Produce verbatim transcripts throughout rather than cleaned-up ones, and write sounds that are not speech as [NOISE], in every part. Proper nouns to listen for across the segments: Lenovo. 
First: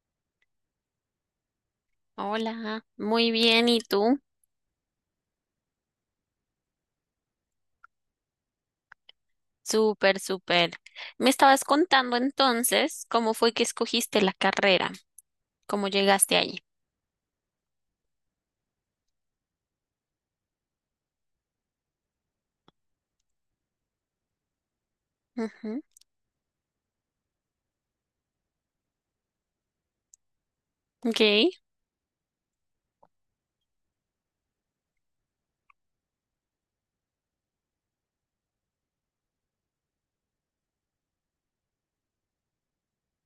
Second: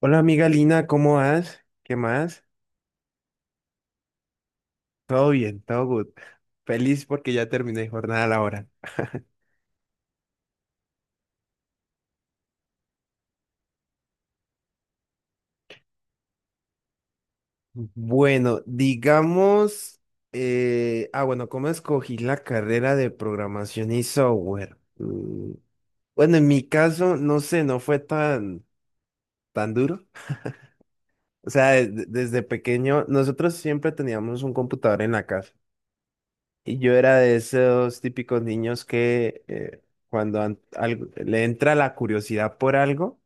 Hola amiga Lina, ¿cómo vas? ¿Qué más? Hola, muy bien, ¿y tú? Todo bien, todo good. Feliz porque ya terminé jornada laboral. Súper, súper. Me estabas contando entonces cómo fue que escogiste la carrera, cómo llegaste allí. Bueno, digamos, eh, ah, bueno, ¿cómo escogí la carrera de programación y software? Mm. Ujú. Bueno, en mi caso, no sé, no fue tan, tan duro. Ok. [GASPS] O sea, de- de- desde pequeño, nosotros siempre teníamos un computador en la casa. Y yo era de esos típicos niños que eh, cuando an- algo- le entra la curiosidad por algo.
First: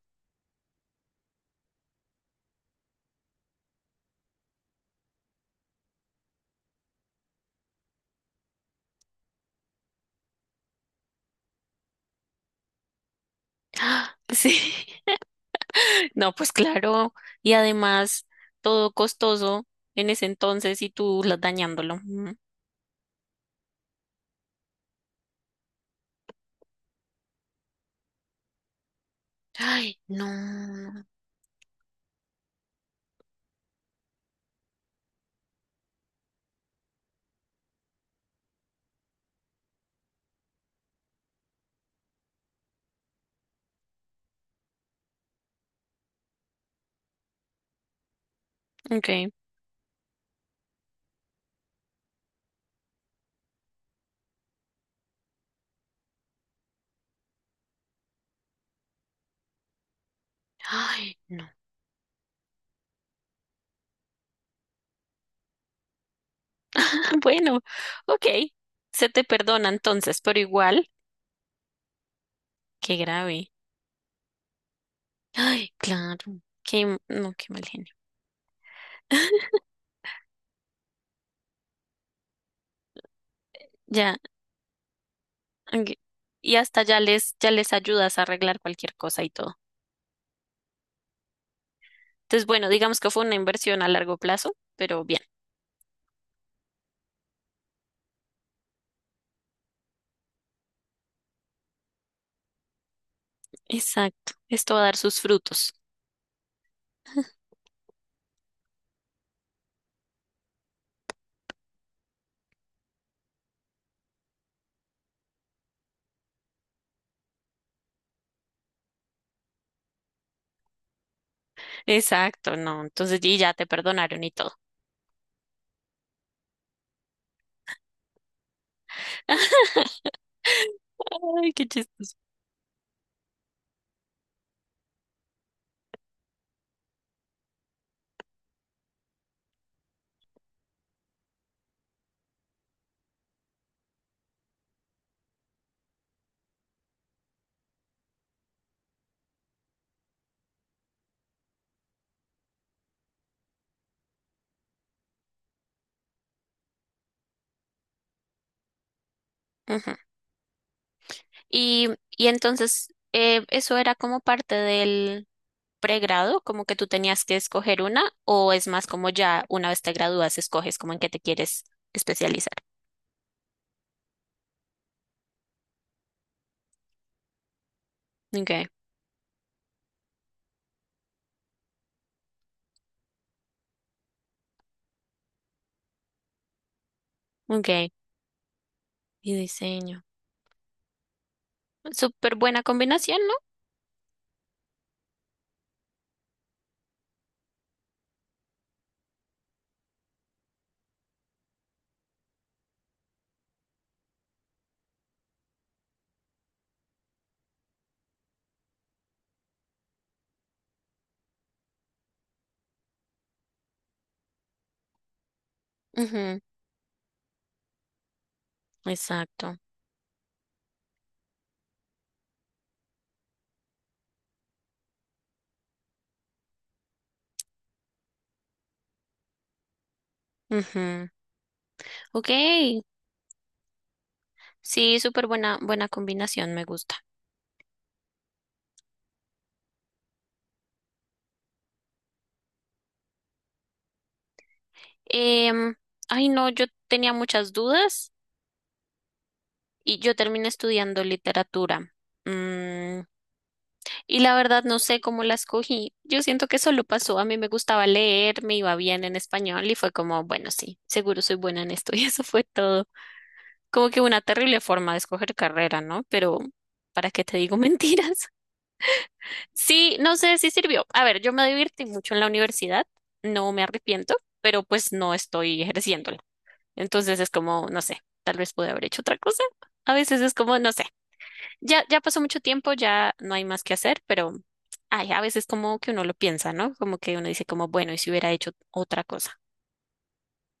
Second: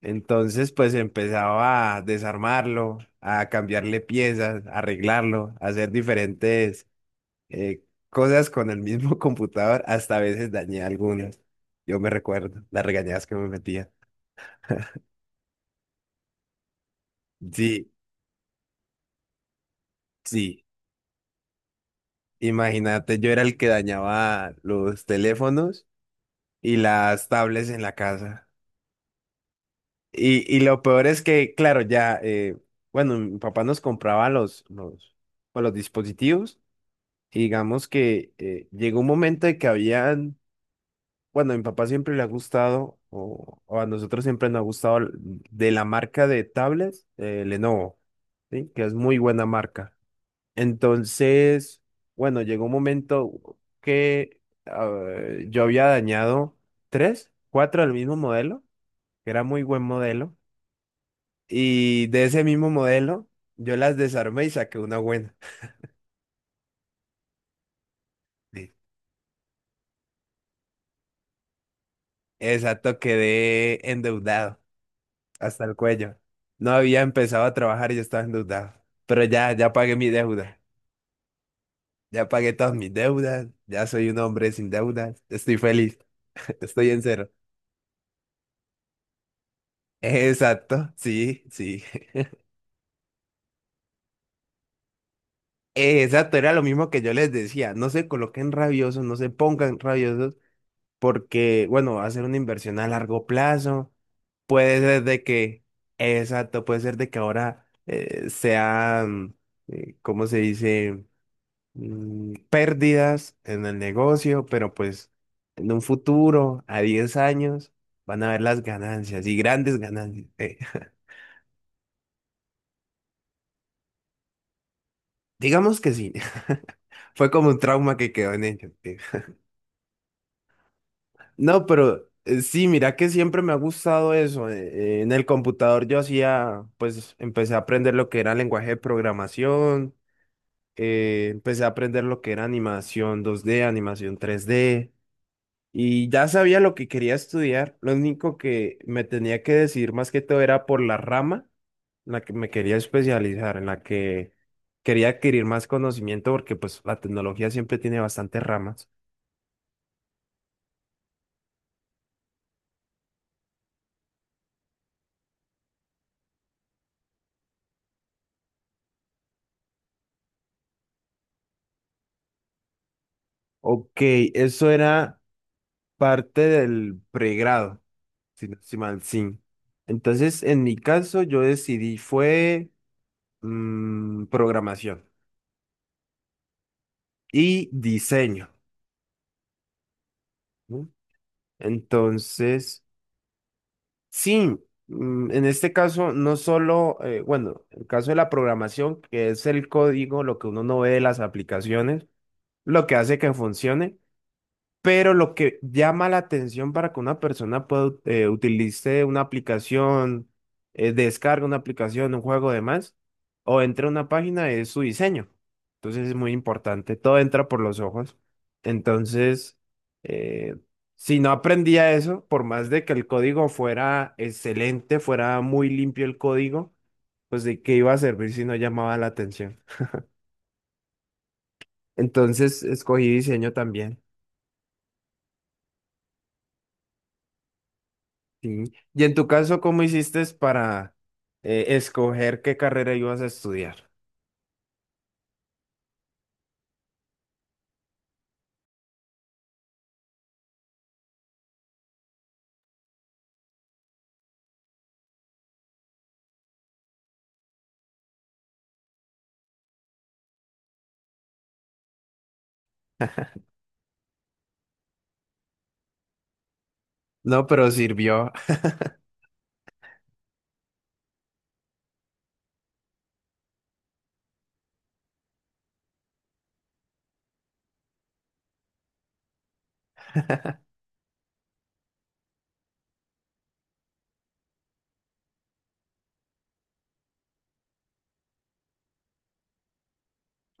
Entonces, pues empezaba a desarmarlo, a cambiarle piezas, a arreglarlo, a hacer diferentes eh, cosas con el mismo [LAUGHS] computador. Hasta a veces dañé algunas. Yo me recuerdo las regañadas que me metía. Ah, sí. [LAUGHS] [LAUGHS] No, pues claro. Y Sí, además, todo costoso en ese sí. entonces y tú la- dañándolo. Ujú. Imagínate, yo era el que dañaba los teléfonos y las tablets en la casa. Ay, no. Y, y lo peor es que, claro, ya, eh, bueno, mi papá nos compraba los, los, pues, los dispositivos. Y digamos que eh, llegó un momento de que habían, bueno, a mi papá siempre le ha gustado, o, o a nosotros siempre nos ha gustado, l- de la marca de tablets, eh, Lenovo, ¿sí? Que es muy Ok. buena marca. Entonces, bueno, llegó un momento que eh, yo había dañado tres, cuatro del mismo modelo, que era muy buen modelo, Ay, no. y de ese mismo modelo yo las desarmé y saqué una buena. [LAUGHS] [LAUGHS] Bueno, ok. Sí. Se te perdona entonces, pero igual, qué Exacto, grave. quedé endeudado hasta Ay, el cuello. claro. No Qué, había no, empezado qué a mal trabajar genio. y yo estaba endeudado. Pero [LAUGHS] ya, ya pagué mi deuda. Ya pagué todas mis deudas. Ya soy Ya, un hombre sin deudas. Estoy ok. feliz. Y [LAUGHS] hasta Estoy ya en cero. les, ya les ayudas a arreglar cualquier cosa y todo. Exacto, sí, sí. [LAUGHS] Entonces, bueno, digamos que fue una inversión a largo plazo, pero bien, Exacto, era lo mismo que yo les decía. No se coloquen rabiosos, no se pongan rabiosos, porque, bueno, va a ser una inversión a largo plazo. exacto. Esto Puede va a dar ser sus de que, frutos. exacto, puede ser de que ahora eh, sean, eh, ¿cómo se dice? Mm, pérdidas en el negocio, pero pues en un futuro, a diez años, van a ver las ganancias y grandes ganancias. Eh, [LAUGHS] Exacto, no. Entonces, y ya te perdonaron y todo. digamos que sí, [LAUGHS] fue como un trauma que quedó en ellos. eh. [LAUGHS] Ay, No, qué pero chistoso. eh, sí, mira que siempre me ha gustado eso. Eh, eh, en el computador yo hacía, pues empecé a aprender lo que era lenguaje de programación, eh, empecé a aprender lo que era animación dos d animación tres d. Y ya sabía lo que quería estudiar, lo único que me tenía que decidir más que todo era por la rama en la que me quería especializar, en la que quería adquirir más conocimiento porque pues la tecnología siempre tiene bastantes ramas. Ujú. Y, y entonces, eh, eso era como parte del pregrado, como que tú tenías que escoger una, o es más como ya una vez te gradúas, escoges como en qué te quieres especializar. Ok, eso era parte del pregrado, si no Okay, estoy mal, sí. Entonces, en mi caso, yo decidí fue mm, programación y okay. diseño, Y diseño. ¿no? Súper buena Entonces... combinación, Sí, mm, en este caso no solo, eh, bueno, el caso de la programación, que es el código, lo que uno no ve de las aplicaciones, lo que hace que funcione. Pero lo que llama la atención para que una persona pueda eh, utilice una aplicación, eh, descargue una aplicación, un juego, demás, o entre a una página es su diseño. ¿no? Entonces es muy Ujú, importante, todo entra por los ojos. Entonces, exacto. eh, si no aprendía eso, por más de que el código fuera excelente, fuera muy limpio el código, pues de qué iba a servir si no llamaba la atención. Ujú. Ok, Entonces escogí diseño también. sí, súper buena, buena combinación, me gusta. Sí. Y en tu caso, ¿cómo hiciste para eh, escoger qué carrera ibas a estudiar? Em, ay, no, yo tenía muchas dudas y yo terminé estudiando literatura. Mm. Y la verdad no sé cómo la escogí. Yo siento que solo pasó. A mí me gustaba leer, me iba bien en español y fue como, bueno, sí, seguro soy buena en esto. [LAUGHS] Y eso fue todo. Como que una terrible forma de escoger carrera, ¿no? Pero, ¿para qué te No, digo [LAUGHS] pero mentiras? sirvió. Sí, no sé si sirvió. A ver, yo me divertí mucho en la universidad, no me arrepiento, pero pues no estoy ejerciéndola. Entonces es como, no sé, tal vez pude haber hecho otra cosa. A veces es como, no sé. Ya, ya pasó mucho tiempo, ya no hay más que hacer, pero ay, a veces como que uno lo piensa, ¿no? Como que uno dice como, bueno, ¿y si hubiera hecho otra cosa?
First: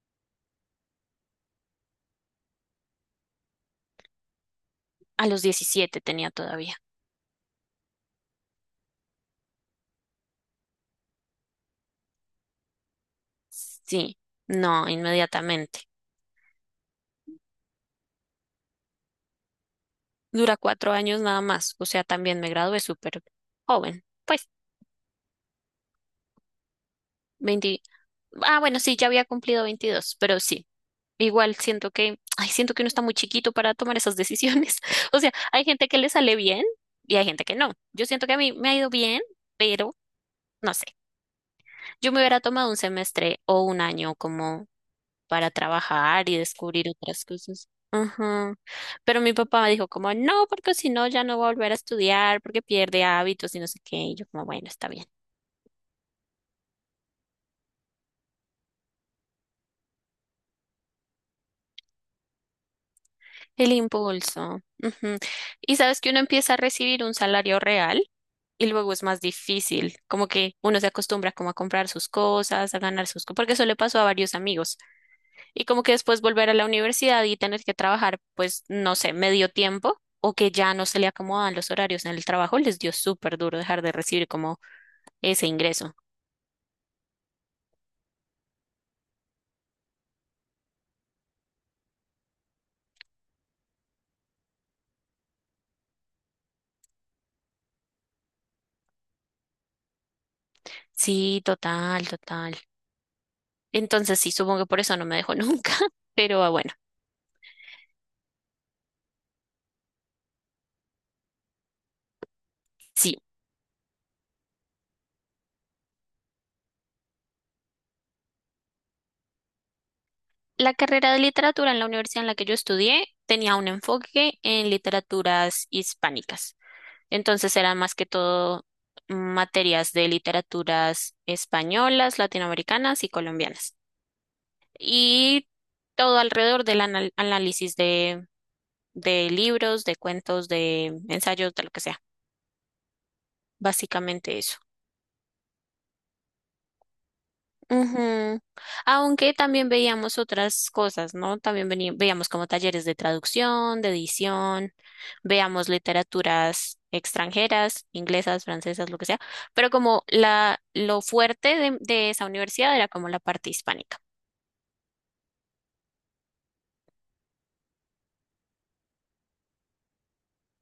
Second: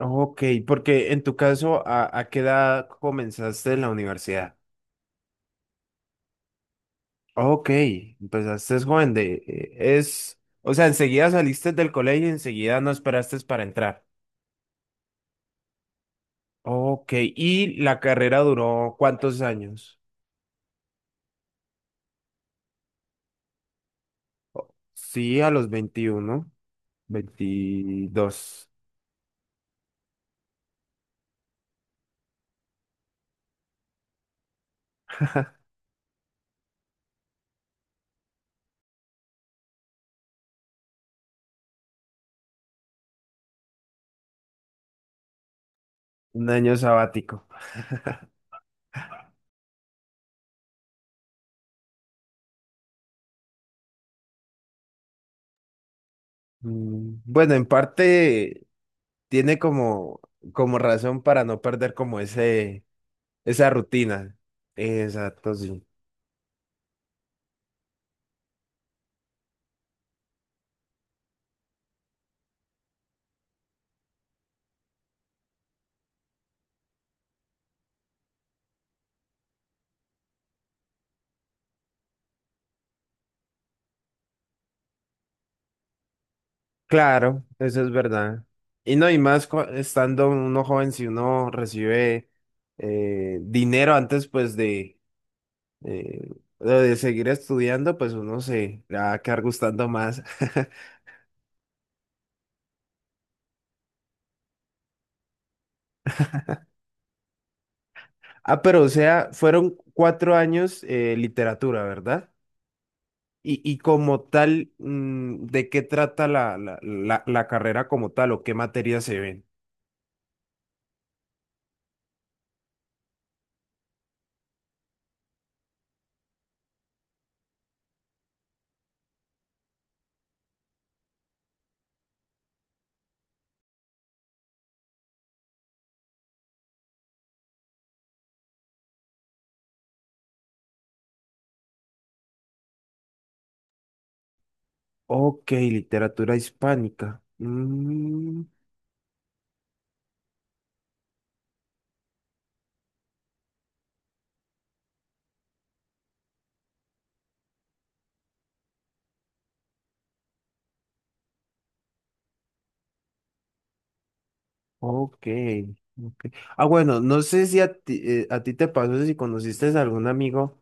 Ok, porque en tu caso, ¿a, a qué edad comenzaste en la universidad? A los diecisiete tenía todavía. Ok, empezaste joven de... eh, es, o sea, enseguida saliste del colegio y enseguida no esperaste para entrar. Sí, no, inmediatamente. Ok, ¿y la carrera duró cuántos años? Dura cuatro años nada más, o sea, también me gradué súper joven, pues Sí, a los veintiuno, veinte. Ah, veintidós. bueno, sí, ya había cumplido veintidós pero sí, igual siento que, ay, siento que uno está muy chiquito para tomar esas decisiones. [LAUGHS] O sea, hay gente que le sale bien y hay gente que no. Yo siento que a mí me ha ido bien, pero... No sé. Yo me hubiera tomado un semestre o un año como para trabajar y Un año descubrir otras sabático. cosas. Ajá. Pero mi papá me dijo como, no, porque si no ya no va a volver a estudiar, porque pierde hábitos y no sé qué. Y yo como, bueno, está bien. Mm. Bueno, en parte tiene como, como razón para no perder como ese, esa El rutina. impulso. Ujú. Exacto, Y sí. sabes que uno empieza a recibir un salario real y luego es más difícil. Como que uno se acostumbra como a comprar sus cosas, a ganar sus cosas, porque eso le pasó a varios amigos. Y como que después volver a la universidad y tener que trabajar, pues, no sé, medio tiempo o que ya no se le acomodan los horarios en el trabajo, les dio súper duro dejar de recibir como ese ingreso. Claro, eso es verdad. Y no, y más cu- estando uno joven, si uno recibe eh, dinero antes pues de, eh, de seguir estudiando, pues uno se le va a quedar gustando más. [LAUGHS] Sí, total, total. Entonces sí, supongo que por eso no me dejó nunca, [LAUGHS] pero ah, bueno, Ah, pero o sea, fueron cuatro años eh, literatura, ¿verdad? sí. Y, y como tal, mm, ¿de qué trata la, la, la, la carrera como tal o qué materias se ven? La carrera de literatura en la universidad en la que yo estudié tenía un enfoque en literaturas hispánicas. Entonces eran más que todo materias de literaturas españolas, latinoamericanas y colombianas. Y todo alrededor del anal- análisis de, de libros, de cuentos, de ensayos, de lo que sea. Básicamente eso. Ok, literatura hispánica. Ujú. Mm, Aunque también veíamos otras cosas, ¿no? También veni- veíamos como talleres de traducción, de edición. Veamos literaturas extranjeras, inglesas, francesas, lo que sea, pero como la, lo fuerte de, de esa universidad era como la parte hispánica. ok, ok. Ah, bueno, no sé si a ti, eh, a ti te pasó, si conociste a algún amigo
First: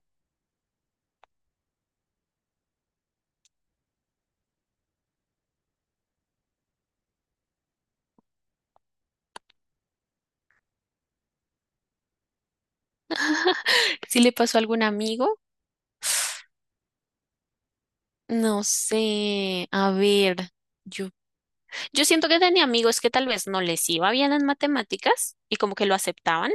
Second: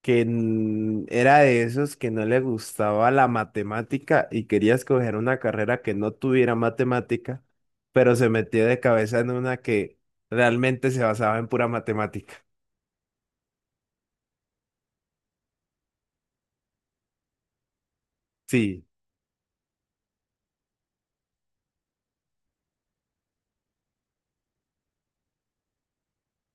que mm, era de esos que no le gustaba la matemática y quería escoger una carrera que no tuviera matemática, pero se metió de cabeza en una que realmente se basaba en pura matemática. ¿Si le pasó a algún amigo? No Sí, sé, a ver, yo, yo siento que tenía amigos que tal vez no les iba bien en matemáticas y como que lo aceptaban.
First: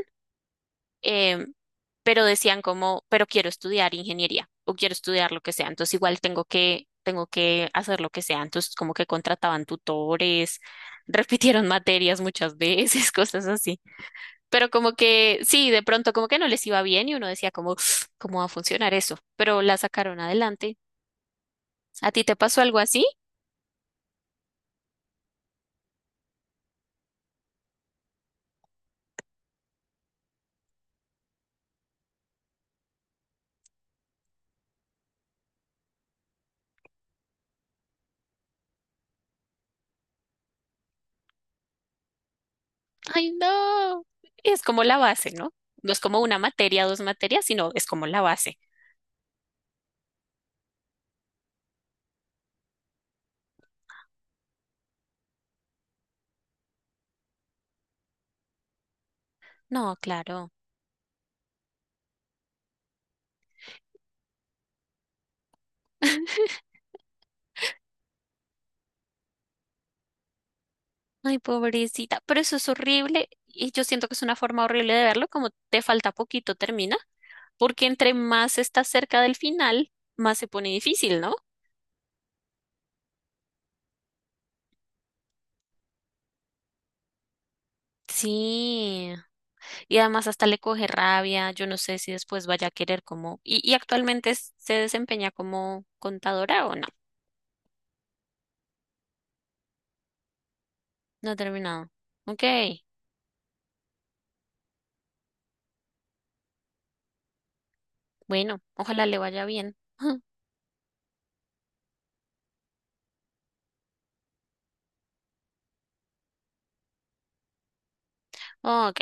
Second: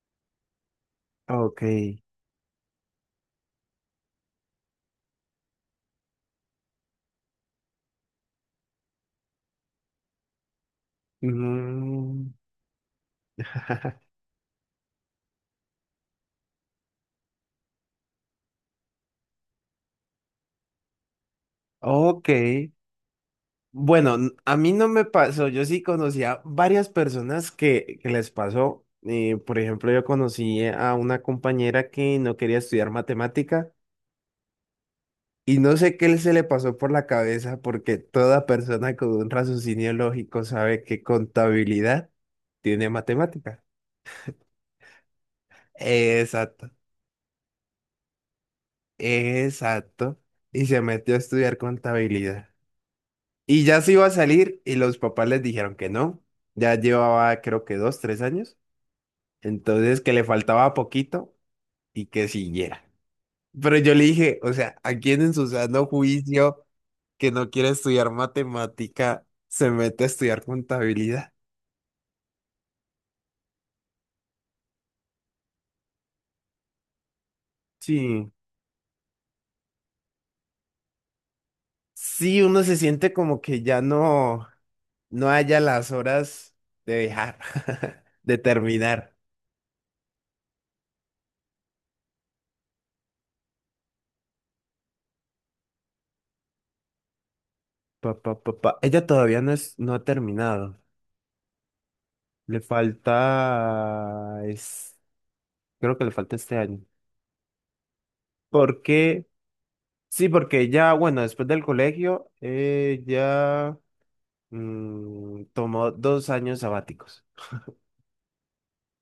eh, ok. pero decían como, pero quiero estudiar ingeniería o quiero estudiar lo que sea, entonces igual tengo que, tengo que hacer lo que sea, entonces como que contrataban tutores, [LAUGHS] repitieron materias Mm, muchas veces, [LAUGHS] cosas así, [LAUGHS] pero como que sí, de pronto como que no les iba bien y uno decía como, [SNIFFS] ¿cómo va a funcionar eso? Pero la sacaron adelante. ¿A ti ok. te pasó algo así? Bueno, n- a mí no me pasó. Yo sí conocía varias personas que, que les pasó. Eh, por ejemplo, yo conocí a una compañera que no quería estudiar matemática y no sé qué se le pasó por la cabeza porque toda persona con un raciocinio lógico sabe que contabilidad tiene Ay, matemática. no, es como la base, ¿no? No es como una Exacto, materia, dos materias, sino es como la base. exacto. Y se metió a estudiar contabilidad. Y ya se iba a salir y los papás les dijeron que no. Ya llevaba creo que dos, tres años. No, Entonces que le claro. faltaba poquito y que siguiera. Pero yo le dije, o sea, ¿a quién en su sano juicio que no quiere estudiar matemática se mete a estudiar contabilidad? Ay, pobrecita, pero eso es horrible y yo siento que es una forma horrible de verlo, como te falta poquito, termina, porque entre Sí. más estás cerca del final, más se pone difícil, ¿no? Sí, uno se siente como que ya no, no haya las horas de dejar, [LAUGHS] de Sí, terminar. y además hasta le coge rabia, yo no sé si después vaya a querer como, y, y actualmente es- se desempeña como contadora o no, Pa, pa, pa, pa. Ella todavía no es, no ha terminado. no ha terminado. Ok, Le falta, es, creo que le falta este año. bueno, ojalá le Porque, vaya bien. [LAUGHS] sí, porque ya, bueno, después del colegio, eh, ya mm, tomó dos años sabáticos Ok,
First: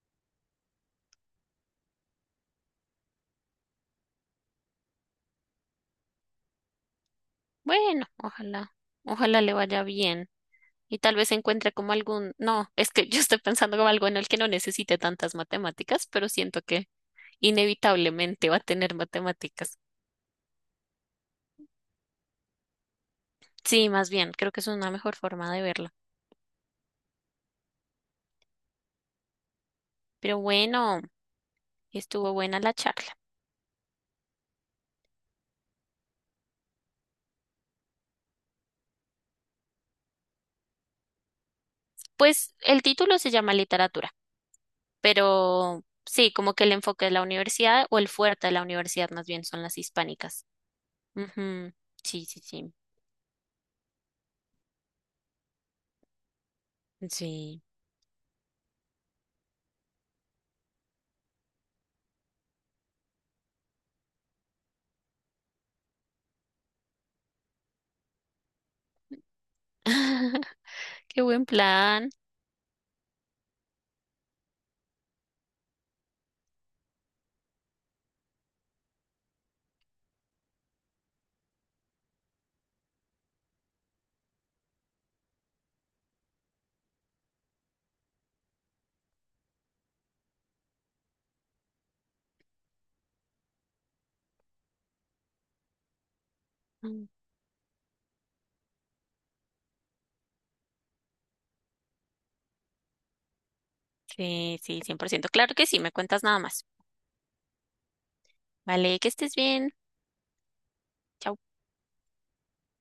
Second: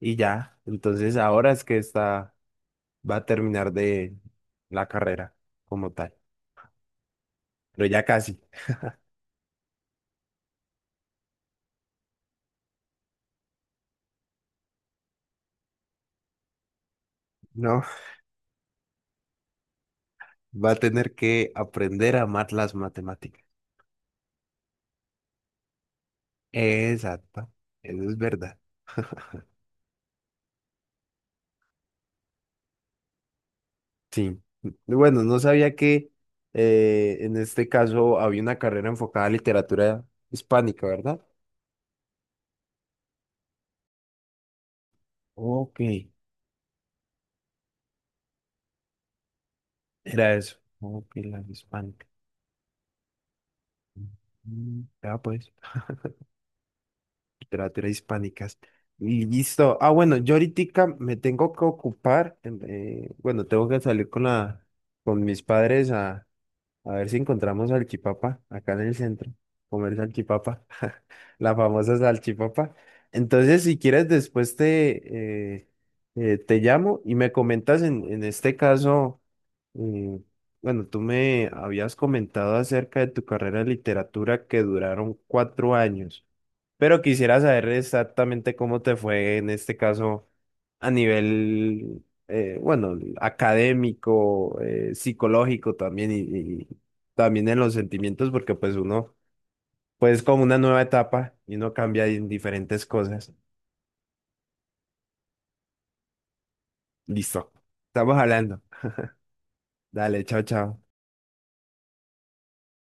y ya, entonces ahora es que está, va a terminar de la carrera como tal, pero ya bueno, casi, ojalá, ojalá le vaya bien. Y tal vez encuentre como algún, no, es que [LAUGHS] yo estoy pensando como algo en el que no necesite tantas matemáticas, pero siento que ¿no? inevitablemente va a tener matemáticas. [LAUGHS] Va a tener que aprender a amar las matemáticas. Sí, más bien, creo que es una mejor forma de verlo. Exacto, eso es verdad. Pero bueno, estuvo buena la charla. Sí, bueno, no sabía que eh, en este caso había una carrera enfocada a literatura hispánica, ¿verdad? Pues el título se llama literatura, Ok, pero sí, como que el enfoque de la universidad o el fuerte de la universidad más bien son las era hispánicas. eso. Ok, la Ujú. hispánica. Sí, sí, sí. Mm. Ya pues. Sí. Literatura hispánicas. Y listo. Ah, bueno, yo ahorita me tengo que ocupar. Em, eh, bueno, tengo que salir con la, con mis padres. A ver si encontramos salchipapa acá en el centro. Comer [LAUGHS] salchipapa. [LAUGHS] Qué buen La famosa plan. salchipapa. Entonces, si quieres, después te, eh, eh, te llamo y me comentas en, en este caso, eh, bueno, tú me habías comentado acerca de tu carrera de literatura que duraron cuatro años. Pero quisiera saber exactamente cómo te fue en este caso a nivel, eh, bueno, académico, eh, psicológico también y, y también en los sentimientos, porque pues uno, pues es como una nueva etapa y uno cambia en diferentes cosas. Sí, sí, cien por ciento. Claro que sí, me cuentas nada más. Listo. Estamos hablando. Vale, que estés bien. Dale, chao, chao. Chao.